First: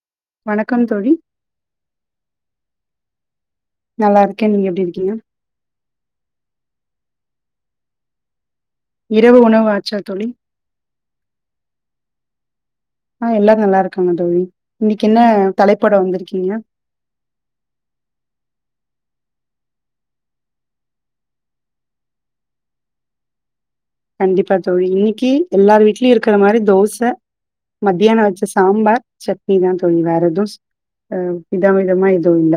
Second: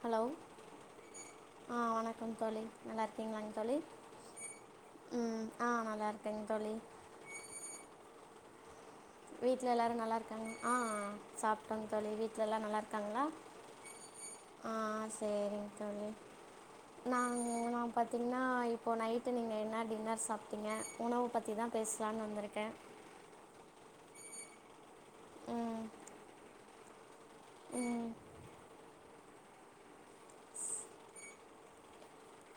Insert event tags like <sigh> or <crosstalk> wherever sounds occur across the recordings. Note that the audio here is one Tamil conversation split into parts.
ஹலோவ், வணக்கம் தோழி ஆஹ் வணக்கம் தோழி நல்லா இருக்கீங்களாங்க? தோழி, நல்லா இருக்கேன் நீங்க எப்டி இருக்கீங்க உம் ஆஹ் நல்லா இருக்கே தோழி. இரவு உணவு வீட்ல ஆச்சா எல்லாரும் நல்லா தோழி இருக்காங்க. ஆஹ் சாப்ட்டோங்க தோழி, வீட்ல எல்லாரும் நல்லா இருக்காங்களா? ஆ எல்லாரு நல்லா இருக்காங்க தோழி இன்னைக்கு ஆஹ் என்ன செரிங்க தலைப்போட தோழி. வந்திருக்கீங்க நானு நா பாத்தீங்ன்னா இப்போ நைட் நைட்டு நீங்க என்ன டின்னர் சாப்பிட்டீங்க உணவ பத்தி தான் பேசலான்னு வந்துருக்கேன் கண்டிப்பா தோழி இன்னிக் இன்னிக்கு எல்லார் வீட்லயும் இருக்குற மாரி தோச த <unintelligible> ம் மத்யானம் வெச்ச சாம்பார் சட்னி தான் தோழி வேற எதும் அஹ் வித விதமா எதுவும் இல்ல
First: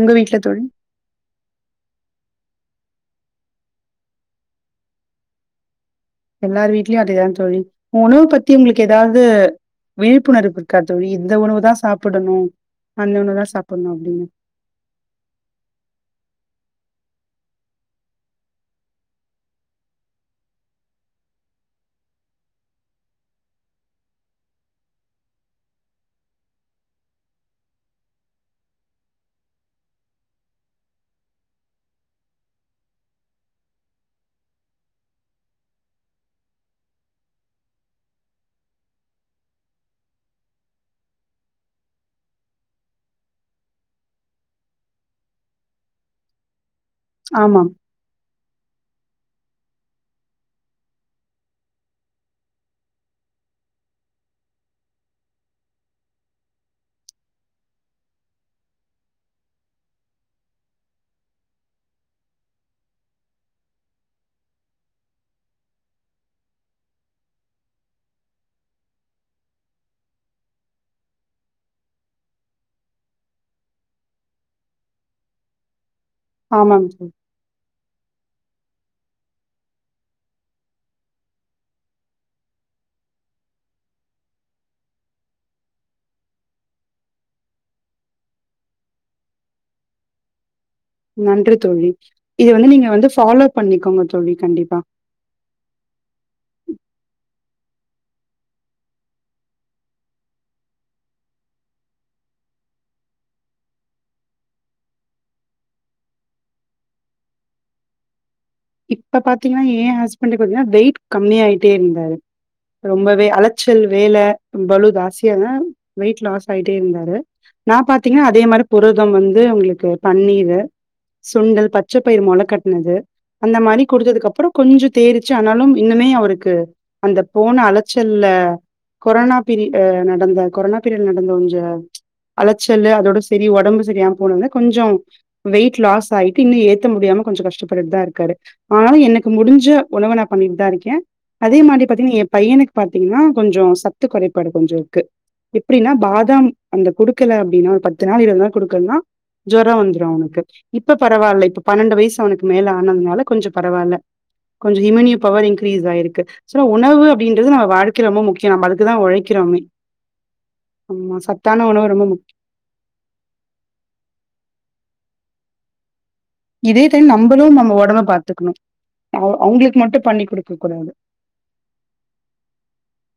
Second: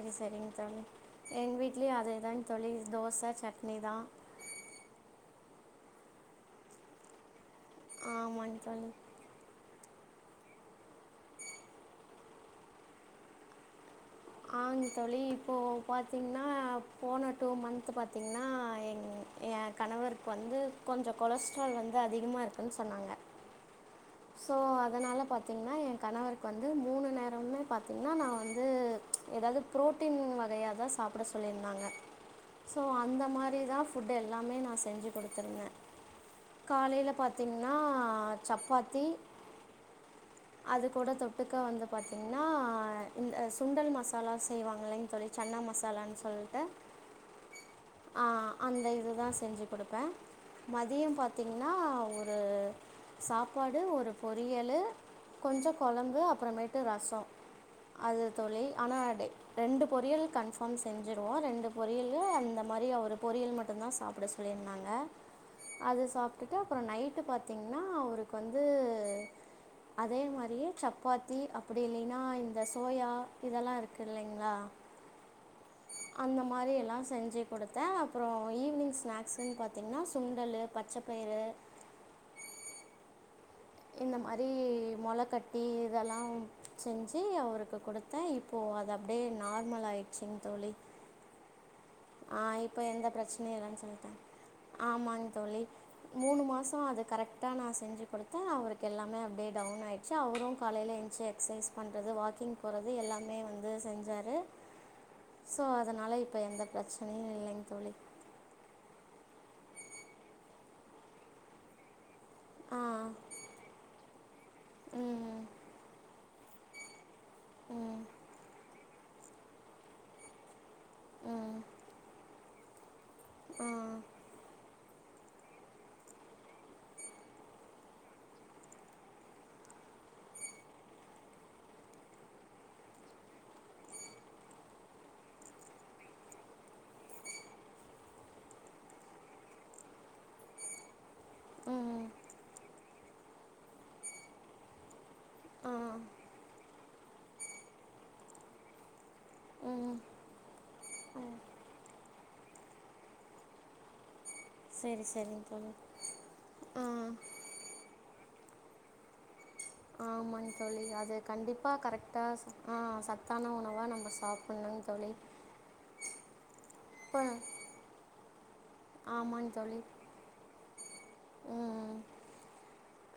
உங்க வீட்ல செரிங் தோழி எங் வீட்லயு அதேதா தோழி தோச ச சட்னிதா எல்லார் வீட்லயு அதேதா தோழி உணவு பத்தி ஆமாங்க உங்ளுக்கு தோழி எதாது விழிப்புணர்வு இருக்கா தோழி இந்த உணவுதா சாப்புடணு அந்த உணவுதா சாப்புட்ணு ஆ தோழி இப்போ பாத்தீங்னா போன டூ மந்த் பாத்திங்னா என் ஏ கணவர்க்கு வந்து கொஞ்சோ கொலஸ்ட்ரால் வந்து அதிகமா இருக்குன்னு சொன்னாங்க சோ அதனால பாத்தீங்னா என் கணவருக்கு வந்து மூணு நேரமுமே பாத்தீங்ன்னா நா வந்து எதாது பு்ரோட்டீன் வகையாதா சாப்ட சொல்லிருந்தாங்க சோ அந்த மாரிதா ஃபுட் எல்லாமே நா செஞ்சி குடுத்துருந்த காலைல பாத்தீங்னா சப்பாத் த்தி அது கூட தொட்டுக்க வந்து பாத்தீங்னா இந்த சுண்டல் மசாலா செய்வாங்ளேங் தோழி சன்னா மசாலான்னு சொல்ட்டு ஆமாம் ஆ அந்த இது அதா செஞ்சி குடுப்ப மதியம் பாத்தீங்னா ஒரு சாப் சாப்பாடு ஒரு பொரியலு கொஞ்சோ கொழம்பு அப்புறமேட்டு ரசோ அது தோழி ஆனா ரெண்டு பொரியல் கன்ஃபார்ம் செஞ்சிருவோ ரெண்டு பொரியலு அந்த மாரி அவரு பொரியல் மட்டும்தா சாப்ட சொல்லிருந்தாங்க அது சாப்ட்டுட்டு அப்றோ நைட்டு பாத்திங்னா அவரு வந்து அதே மாரியே சப்பாத்தி அப்டி இல்லேன்னா இந்த சோயா இதெல்லா இருக்கு இல்லைங்ளா அந்த மாரி ஆமாம் எல்லாம் தோழி செஞ்சு குடுத்த அப்றோ ஈவ்னிங் ஸ்நாக்ஸுன்னு பாத்தீங்னா சுண்டலு பச்சப்பயிறு இந்த மாரி மொளக்கட்டி இதெல்லாம் செஞ்சிஅவருக்கு குடுத்தே இப்போ அது அப்டியே நார்மல் ஆயிடுச்சுங் தோழி நன்றி தோழி இது ஆஹ் வந்து இப்ப நீங்க எந்த வந்து ஃபாலோ பிரச்னையு இல்லன் பண்ணிக்கோங்க சொல்லிட்டாங்க தோழி கண்டிப்பா ஆமாங் தோழி மூணு மாசோ அது கரெக்ட் ட்டா நா செஞ்சு குடுத்தே அவருக்கு எல்லாமே அப்டியே டவுன் ஆய்டுச்சு அவரூ காலைல என்ச்சு எக்சைஸ் பண்றது வாக்கிங் போறது எல்லாமே வந்து செஞ்சாரு சோ அதனால இப்ப எந்த பிரச்சனையு இல்லைங் தோழி இப்ப பாத்தீங்ன்னா ஏ ஹஸ்பண்ட்டுக்கு பாத்திங்னா வெயிட் கம்மி ஆய்ட்டே இருந்தாரு ஆ ரொம்பவே அலச்சல் வேல பழு தாஸ்தி ம் <unintelligible> வெயிட் லாஸ் போய்ட்டே இருந்தாரு நா ம் பாத்தீங்னா அதே மாரி புர தம் வந்து அவங்களுக்கு பன்னீரு ம் சுண்டல் பச்ச பயிரு மொல கட் னது அந்த மாரி ம் குடுத்ததுக்கு அப்றோ கொஞ்சோ தேரிச்சு ஆனாலும் இன்னுமே அவருக்கு அந்த போன அலைச்சல்ல கொரோனா பீரியட்ல நடந்த கொரோனா பீரியட்ல நடந்த கொஞ்ச அலைச்சலு அதோட செரி ஒடம்பு சரியாம போனட்னே கொஞ்சம் வெயிட் லாஸ் ஆயிட்டு இன்னு ஏத்த முடியாம கொஞ்சோ கஷ்டப்பட்டுட்டுதா இருக் காரு ஆனாலு எனக்கு முடிஞ்ச உணவ நா பண்ணிட்டு தா இருக்கே அதே மாரி ம் பாத்தீங்ன்னா ஏ பையனுக்கு பாத்தீங்ன்னா கொஞ்சோ சத்து குறைபாடு கொஞ்சோ இருக்கு எப்படின்னா ம் பாதாம் அந்த குடு க்கல அப்படின்னா ஒரு பத்து நாள் இருவது நாள் குடுக்கலனா ஜொர ம் வந்துரு அவனுக்கு இப்ப பரவால்ல இப்ப பன்னெண்டு வயசு அவனுக்கு மேல ஆனதுனால கொஞ்சோ பரவால்ல கொஞ்சு சரி இம்யூனி சரிங்க பவர் தோழி இன்கிரீஸ் ஆயிருக்கு சோ உணவு ம் அப்படின்றது நம்ம வாழ்க்கையில் ரொம்ப முக் நம்ம அதுக்கு தா உழைக்கிறாமே ஆமாங் தோழி அது கண்டிப்பா உணவு ரொம்ப முக் கரெக்டா ஆ சத்தான உணவா நம்ம சாப்புட்ணுங் தோழி இதே டைம் இப்போ நம்பளு நம்ம ஒடம்ப பாத்துக்குணு அவு அவுங்களுக்கு மட்டு பண்ணி குடுக்க கூடாது உம்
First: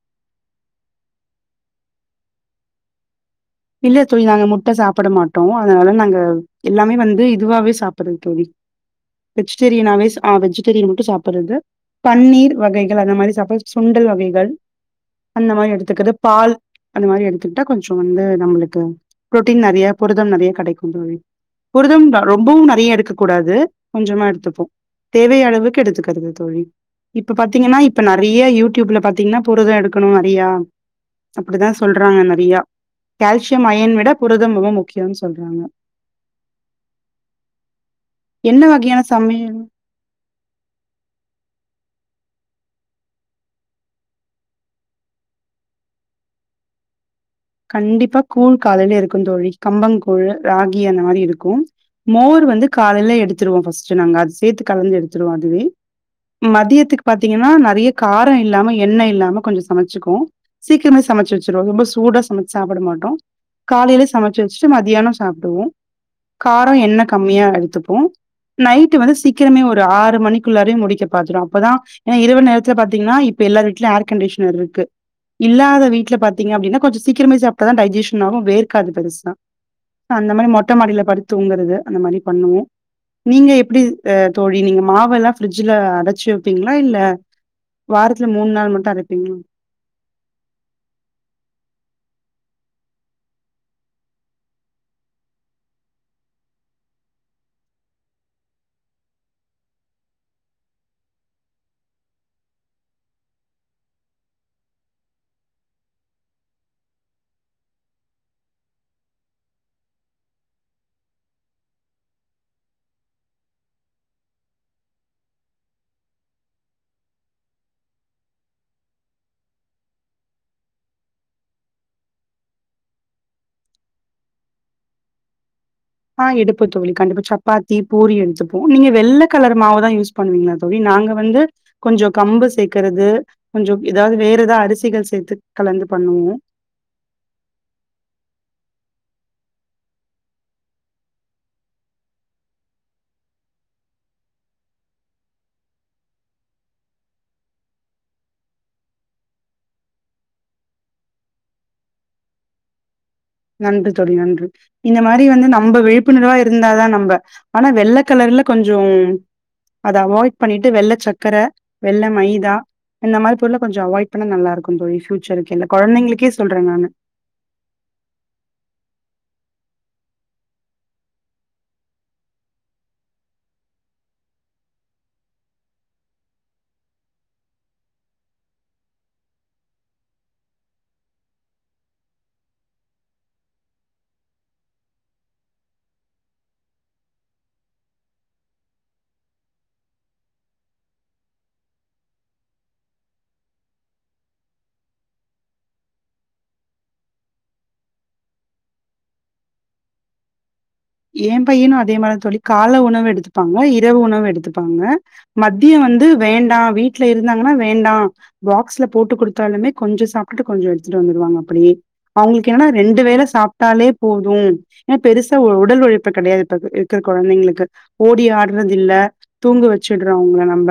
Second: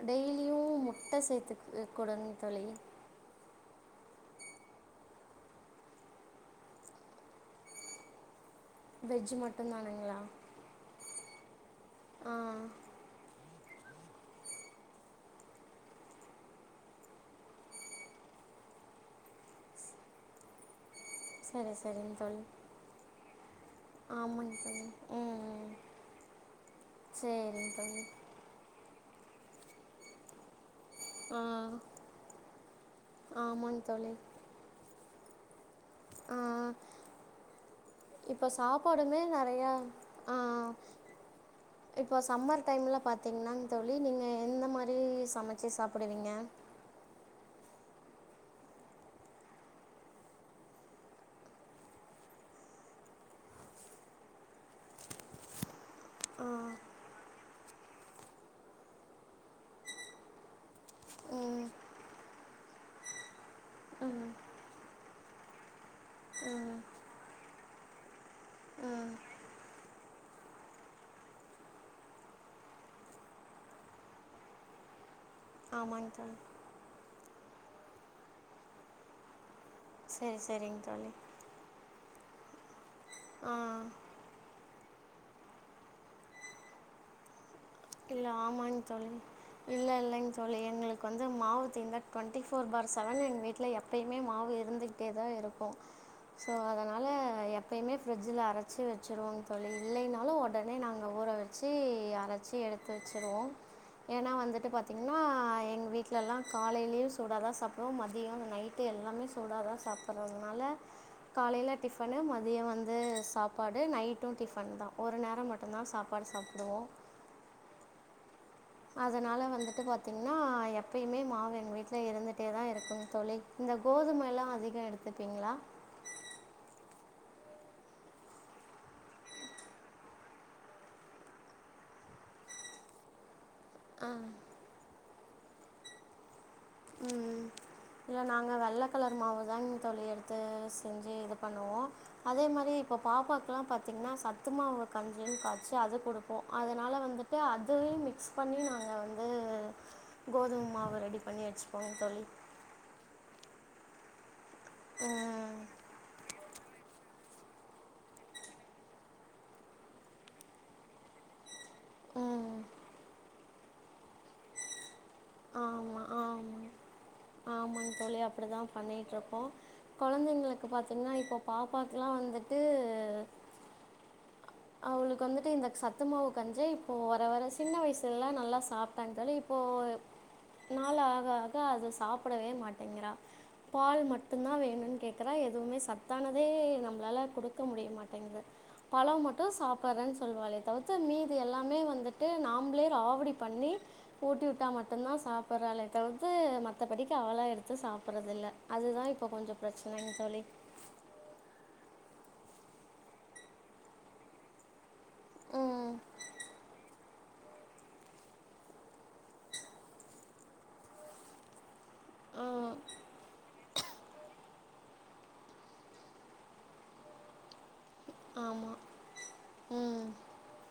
டெய்லியு முட்ட சேத்துக் குடுங் தோழி இல்ல தோழி நாங்க முட்ட சாப்பிட மாட்டோ அதனால நாங்க எல்லாமே வந்து இதுவாவே சாப்பிடுற தோழி வெஜ் வெஜிடேரியனாவே மட்டும்தானுங்களா ஆ வெஜிடேரியன் மட்டு சாப் பிறது ஆ பன்னீர் வகைகள் அந்த மாரி சப்போஸ் சுண்டல் வகைகள் அந்த மாரி எடுத்துக்கிறது பால் அந்த மாரி எடுத்துக்கிட்டா கொஞ்சோ வந்து நம்மளுக்கு புரோட்டீன் நெறையா புரதம் நெறையா கெடைக்கு தோழி சரி புரதம் சரிங்க தோழி ரொம்பவு நெறைய எடுக்க கூடாது கொஞ்சமா ஆமாங்க எடுத்துப்போ தோழி ம் ம் தேவையானளவுக்கு எடுத்துக்கிறது தோழி இப்ப சரிங்க பாத்தீங்கன்னா தோழி இப்ப நெறைய யூ டியூப்ல பாத் திங்ன்னா புரத எடுக்கணு நெறையா ஆ அப்டிதா சொல்றாங்க நெறையா கால்சியம் ஆமாங்க அயன் விடப் புரதம் மும் முக்கியோ யம் சொல்றாங்க அஹ் இப்ப என்ன வகையான சாப்பாடுமே, சமையல்? நெரைய அஹ் இப்ப சம்மர் டைம்ல பாத்தீங்ன தோழி நீங்க யன்ன மாரி சமைச்சு சாப்பிடுவிங்க கண்டிப்பாக் கூழ் காலைல இருக்கும் தோழி கம்பங் கூழ் ராகி அந்த மாரி இருக்கும் மோர் வந்து காலை ல எடுத்துடுவோம் பஸ்ட் நங்க அத சேத்து கலந்து எடுத்துடுவோம் அதுவே மதியத்துக்கு பாத்திங்கன்னா நெறைய கார இல்லாம எண்ண இல்லாம கொஞ்சம் சமைச்சுக்கும் சீக்கிரமே சமைச்சு வச்சருவோ ம் ரொம்ப சூட சாப்பிட மட்டோ காலைலே சமைச்சு வச்சுட்டு மதியானம் சாப்டுவோம் காரோ என்ன கம்மியாருக் பாத்துபோம் நைட் வந்து சீக்கிரமே ஒரு ஆறு மணிக்குள்ளரே முடிக்க பாத்துரோம் அப்புதா இரவு நேரத்துல பாத்தீங்கன்னா இப்ப எல்லா வீட்ல ஏர் கண்டிஷ்னர் இருக்கு இல்லாத ஆமாங்க வீட்ல தோழி பாத்தீங்க அப்டின்னா கொஞ்சு சீக்ரமே சாப்ட தான் டைஜெஷன் ஆகும் வேர்காது பெருசா அந்த சரி மாரி மொட்டை சரிங்க மாடியில தோழி படுத்தூங்கறது அந்த மாரி பண்ணுங்க நீங்க ஆ எப்படி அஹ தோழி நீங்க மா வு எல்லாம் ஃபிரிட்ஜில அடைச்சு வைப்பீங்களா இல்ல இல்ல வாரத்துல நாள் ஆமாங் மட்டும் தோழி அரைப்பீங்களா? இல்ல இல்லைங் தோழி எங்களுக்கு வந்து மாவுத்தீந்த டுவெண்ட்டி ஃபோர் பார் செவன் எங்க வீட்டில எப்பயுமே மாவு இருந்துக்கிட்டே தான் இருக்கும் ஸோ அதனால எப்பயுமே ஃப்ரிட்ஜில அரைச்சி வச்சுருவோம் தோழி இல்லைனாலும் உடனே நாங்க ஊற வச்சு அரச்சி எடுத் வச்சிருவோம் ஏன்னா வந்துட்டு பார்த்தீங்கன்னா எங்க வீட்ல எல்லாம் காலயிலே சூடாதான் சாப்பிடுவோம் மதியம் நைட்டு எல்லாமே சூடாதான் சாப்பிடறதுனால காலையில டிஃபன் மதியம் வந்து சாப்பாடு நைட்டும் டிஃபன் தான் ஒரு நேரம் மட்டும்தான் சாப்பாடு சாப்பிடுவோம் அதனால வந்துட்டு பாத்தீங்கன்னா எப்பயுமே மாவு எங்க வீட்ல இருந்துட்டே தான் இருக்கும் தோழி இந்த கோதுமை எல்லாம் அதிகம் எடுத்துப்பீங்களா ஆஹ் எடுப்பன் தோழி கண்டிப்பா சப்பாத்தி பூரி எடுத்துப்போம் நீங்க வெள்ளை கலர் மாவுதான் யூஸ் பண்ணுவீங்களா தோழி நாங்க வந்து கொஞ்சம் கம்பு சேர்க்கறது கொஞ்சம் ஏதாவது வேற ஏத அரிசிகள் சேர்த்து கலந்து பண்ணுவீங்கா ம் இல்ல நாங்க வெள்ளை கலர் மாவு தான்ங்கு தோழி எடுத்து செஞ்சு இது பண்ணுவோம் அதே மாதிரி இப்போ பாப்பாக்கலாம் பார்த்தீங்கன்னா சத்து மாவு கஞ்ஜினு காய்ச்சு அது கொடுப்போம் அதனால வந்துட்டு அதுவே மிக்ஸ் பண்ணி நாங்க வந்து கோதுமை மாவு ரெடி பண்ணியாச்சு ஆம் தோழி நன்றி தோழி நன்றி இந்த மாரி வந்து ம் நம்ம விழிப்புணர்வா இருந்தாதான் நம்ம ஆனா வெள்ள கலர்ல கொஞ்சம் அத அவாய்ட் பண்ணிட்டு வெள்ள சக்கர வெள்ள மைதா ம் இந்த மாரி பொருளை கொஞ்சம் அவாய்ட் பண்ண நல்லா இருக்கும் தோழி ஃபியுச் சரிக்கல்ல ஆமா குழந்தைங்களுக்கே சொல்றே நானு அப்படித்தான் பண்ணிட்டு இருபக் போம் குழந்தைங்களுக்கு பாார்த்தீங்கன்னா இப்போ பாப்பாக்கல்லாம் வந்துட்டு அவளுக்கு வந்துட்டு இந்த சத்துமாவு கஞ்சு இப்போ வர வர சின்ன வயசெல்லாம் நல்லா சாப்பிட்டாங் தோழி இப்போ நாள் நாள் ஆக ஆக அதை சாப்பிடவே மாட்டேங்கிறா பால் மட்டும்தான் வேணும்னு கேக்குறா எதுவுமே சத்தானதே நம்மளால குடுக்க முடிய மாட்டேங்கது பழம் மட்டும் மட்டும் சாப்படுறேன்னு சொல்லுவாளே தவுத்து மீது எல்லாமே வந்துட்டு நாம்பளே ராவடி பண்ணி ஊட்டி விட்டா மட்டும்தான் சாப்படுறாளே தவுத்து மத்தபடிக்கு அவளா எடுத்து சாப்படறது இல்ல அதுதான் இப்ப கொஞ்சம் பிரச்சனைங்க தோழி ஏன் பையனும் அதே மாரிதான் தோழி கால உணவு எடுத்துப்பாங்க இரவு உணவு எடுத்துப்பாங்க மதியம் ம் வந்து வேண்டாம் வீட் வீட்ல இருந்தாங்கன்னா வேண்டாம் பாக்ஸ்ல போட்டு கொடுத்தாலுமே கொஞ்சம் சாப்பிட்டு கொஞ்சம் எடுத்துட்டு வந்துருவாங்க அப்படியே ஆ அவங்களுக்கு என்னன்னா ரெண்டு வேளை சாப் ட்டாலே போதும் ஏன பெருசா ஒரு உடல் உழைப்பு கெடயாது இப்ப இருக்க குழந்தைங்களுக்கு ஓடி ஆடறது ஆமாம் இல்ல தூங்க ம் வச்சடுறோம் அவங்க நம்ம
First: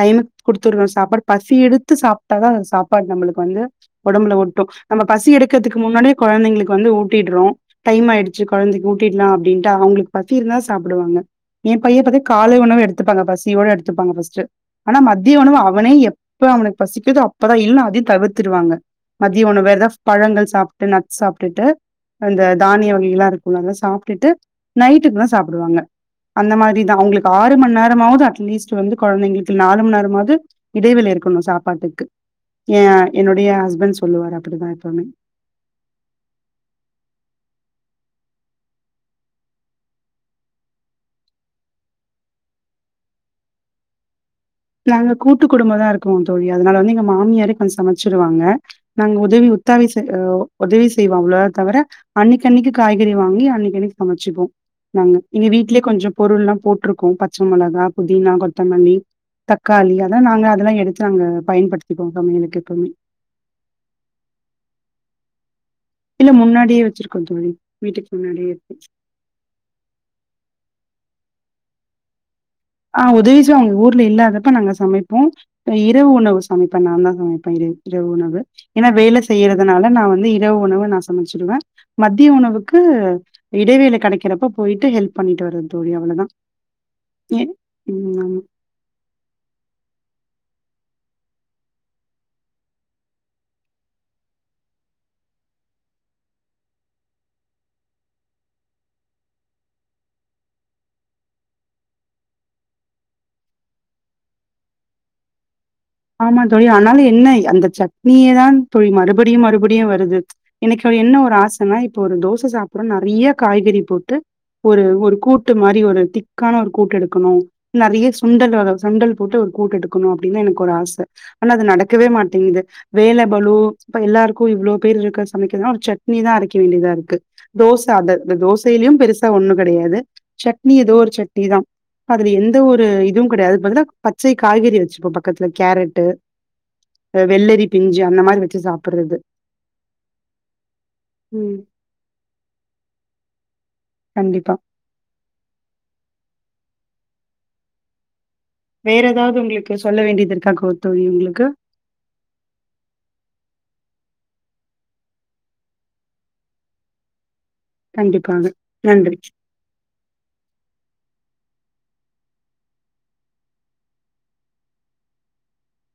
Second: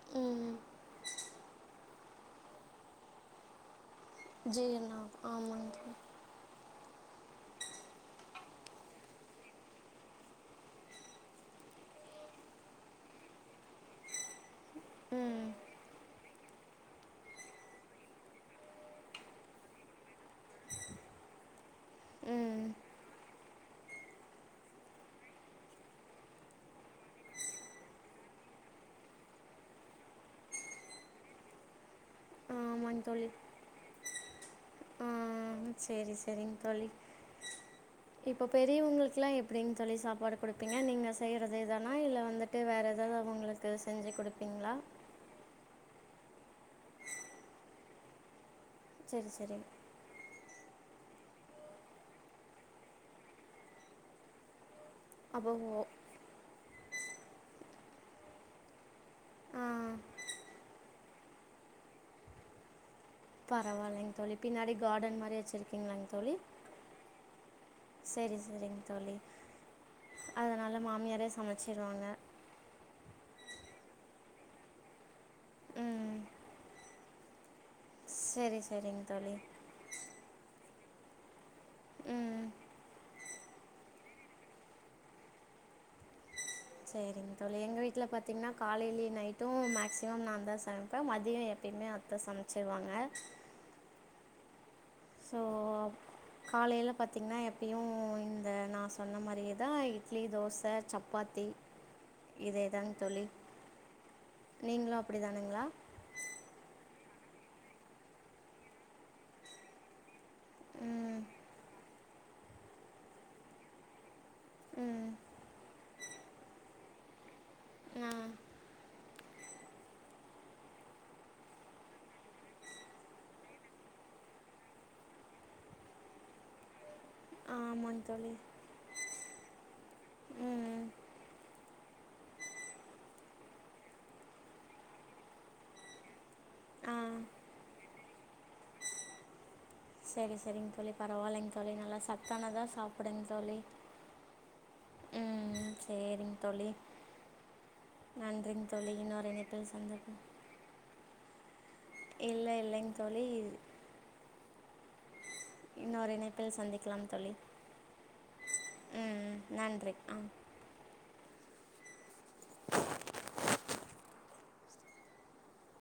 டைமு ம் கொடுத்தடுறோம் சாப்பாடு பசி எடு <inaudible> த்து சாப்பிட்டாதான் அந்த சாப்பாடு நம்மளுக்கு வந்து உடம்புல ஒட்டும் ஜிஎன் நம்ம பசி ஆமாங்க எடுக்கறதுக்கு தோழி முன்னாடியே குழந்தைங்களுக்கு வந்து ஊட்டிடுறோம் டைம் ஆயிடுச்சு குழந்தைக்கு ஊட் டிலாம் அப்படின்ட்டு அவங்களுக்கு பசி இருந்தா சாப்பிடுவாங்க என் பையன் பத்தி காலை உணவு எடுத்துப்பாங்க பசியோட எடுத்துப்பாங்க ப்பர்ஸ்ட் ஆனா மத்திய ம் உணவு அவனே இப்ப அவனுக்கு பசிக்குதோ அப்பதான் இல்லன்னா அதயும் தவுத்துவாங்க மதிய உணவு வேற ஏதவ் பழங்கள் சாப்பிட்டு நச்சு சாப்பிட்டுட்டு அந்த ம் தானிய வகை எல்லாம் இருக்கு உம் அது தான் சாப்பிட்டுட்டு நைட்டுக்கு தான் சாப்படுவாங்க அந்த மாரிதான் அவங்களுக்கு ஆறு மணி நேரமாவது அட்லீஸ்ட் வந்து குழந்தைங்களுக்கு நாலு மணி நேரமாவது இடைவெளி இருக்கணும் சாப்பாட்டுக்கு ஏ ஆமாங்க தோழி என்னுடைய ஹஸ்பண்ட் சொல்லுவரு அப்படிதான் எப்பவுமே ஆ சரி சரிங்க தோழி இப்போ பெரியுவ்ங்களுக்குல்லா எப்டிங்க தோழி சாப்பாடு குடுப்பிங்க நீங்க செய்றதே தானா இல்ல வந்துட்டு வேற ஏதாவ்வது உங்களுக்கு செஞ்சு குடுப் நாங்க கூட்டு குடும்பந்தா இருக் இருக்கோ தோழி அதனால வந்து எங்க மாமியாரே கொஞ்சோ சமச்சிடுவாங்க நாங்க சரி உதவி சரி உத்தாவிச ஒ உதவி செய்வாங்ள தவர அன்னைக்கன்னிக்கு காய்கறி வாங்கி அன்னைக்கன்னிக்கு சமச்சிப்போ நாங்க எங்க அப்போ வீட்லயே ஓ- கொஞ்சோபொருள் லா போட்ருக்கோ கு பச்ச மொலகா புதினா கொத்தமல்லி ஆ தக்காளி அதா நாங்க அதெலா எடுத் ங்க பயன்படுத்திபோ சமியகளுக்கு எப்போமே பரவாலைங்க பின்னாடி கார்டன் மாரி வச்சிருக் ங்களாங்க இல்ல தோழி முன்னாடியே வச்சிருக்கோம் தோழி. வீட்டுக்கு செரி முன்னாடியே இருக்கு. செரிங்க தோலி அதனால மாமியாரே ச சமச்சுருவாங்க ஆ உதவிச்ச உங்க ஊர்ல இல்லாதபோ நாங்க சமைப்போ இரவு ம் உணவு சமைப்பே நாதான் சமைப்பே இரவு இரவு உணவு சரி ஏனா சரிங்க வேல தோழி செய்யறதுனால நா வந்து இரவு உணவு நா சமச்சிடுவ மதிய ம் உணவுக்கு இடைவேள கடைகிறப்போ போயிட்டு ஹெல்ப் பண்ணிட்டு வரவே தோழி அவ்ளோதா செரிங்க தொழி எங்கள வீட்டில பாத்திங்கன்னா காலைலேயே நைட்டோ மேக்ஸிமம் நா தா செம இப்ப மதியோ எப்பயுமே அத்த சமச்சிருவாங்க சோ காலைல பாத்தீங்கனா எப்பயு இந்த நா சொன்ன மாரியேதா இட்லி தோச சப்பாத்தி இதேதாங் தொலி நீங்களு அப்டி தானுங்களா ஆமா தொழி ஆனாலு என்ன அந்த சட்னியே தா தோழி மறுபடியு மறுபடியு வருது ம்ச் இன்னைக்கு என்ன ஒரு ஆசனாய்ப் ஒரு தோச சாப்புறோ நறைய காய்கறி போட்டு ஒரு ம் ஒரு கூட்டு மாரி ஒரு திக்கான ஒருக் கூட்டேடுக்கணோ நறைய ஆ சுண்டல் வக சுண்டல்ப் போட்டு ஒரு கூட்டேடுக்கணு அப்டின்னா எனக் கோராச ஆனா அது நடக்கவே மாட்டேங்குது வேல பலு இப்ப எல்லாருக்கு இவ்ளோ பேர்ருக்க சமைக்கதனா ஒரு சட்னி தா அரைக்க வேண்டியதாருக் டு, தோச ஆமாங்க அத தோழி அந்த தோசயிலு பெருசா ஒண்ணு கெடையாது சட்னி ம் ஏதோ ஒரு சட்னி தா அதுல எந்த ஒரு இதுவு கெடையாது பதுலா பச்சை காய்கறி வச்சுப்போப பகத்துல கேரட்டு் ஆ அ வெள்ளரி பிஞ்சு ஞ்சு அந்த மாரி வச்சு சாப்றது செரி செரிங் தோழி பரவாயலைங்க தோழி நல்லா சத்தானதா சாப்டுங்க தோழி கண்டிப்பா ம் செரிங் தோழி நன்றிங்க தோழி வேற இன்னொரு ஏதாவது இணைப்பில் உங்களுக்கு சொல்ல சந்திப்போம் வேண்டியதுருக்கா கோத் தோழி உங்களுக்கு இல்லை இல்லைங்க தோழி இது இன்னொரு இணைப்பில் சந்திக்கலாம் தோழி கண்டிப்பாக நன்றி ம் நன்றி ஆ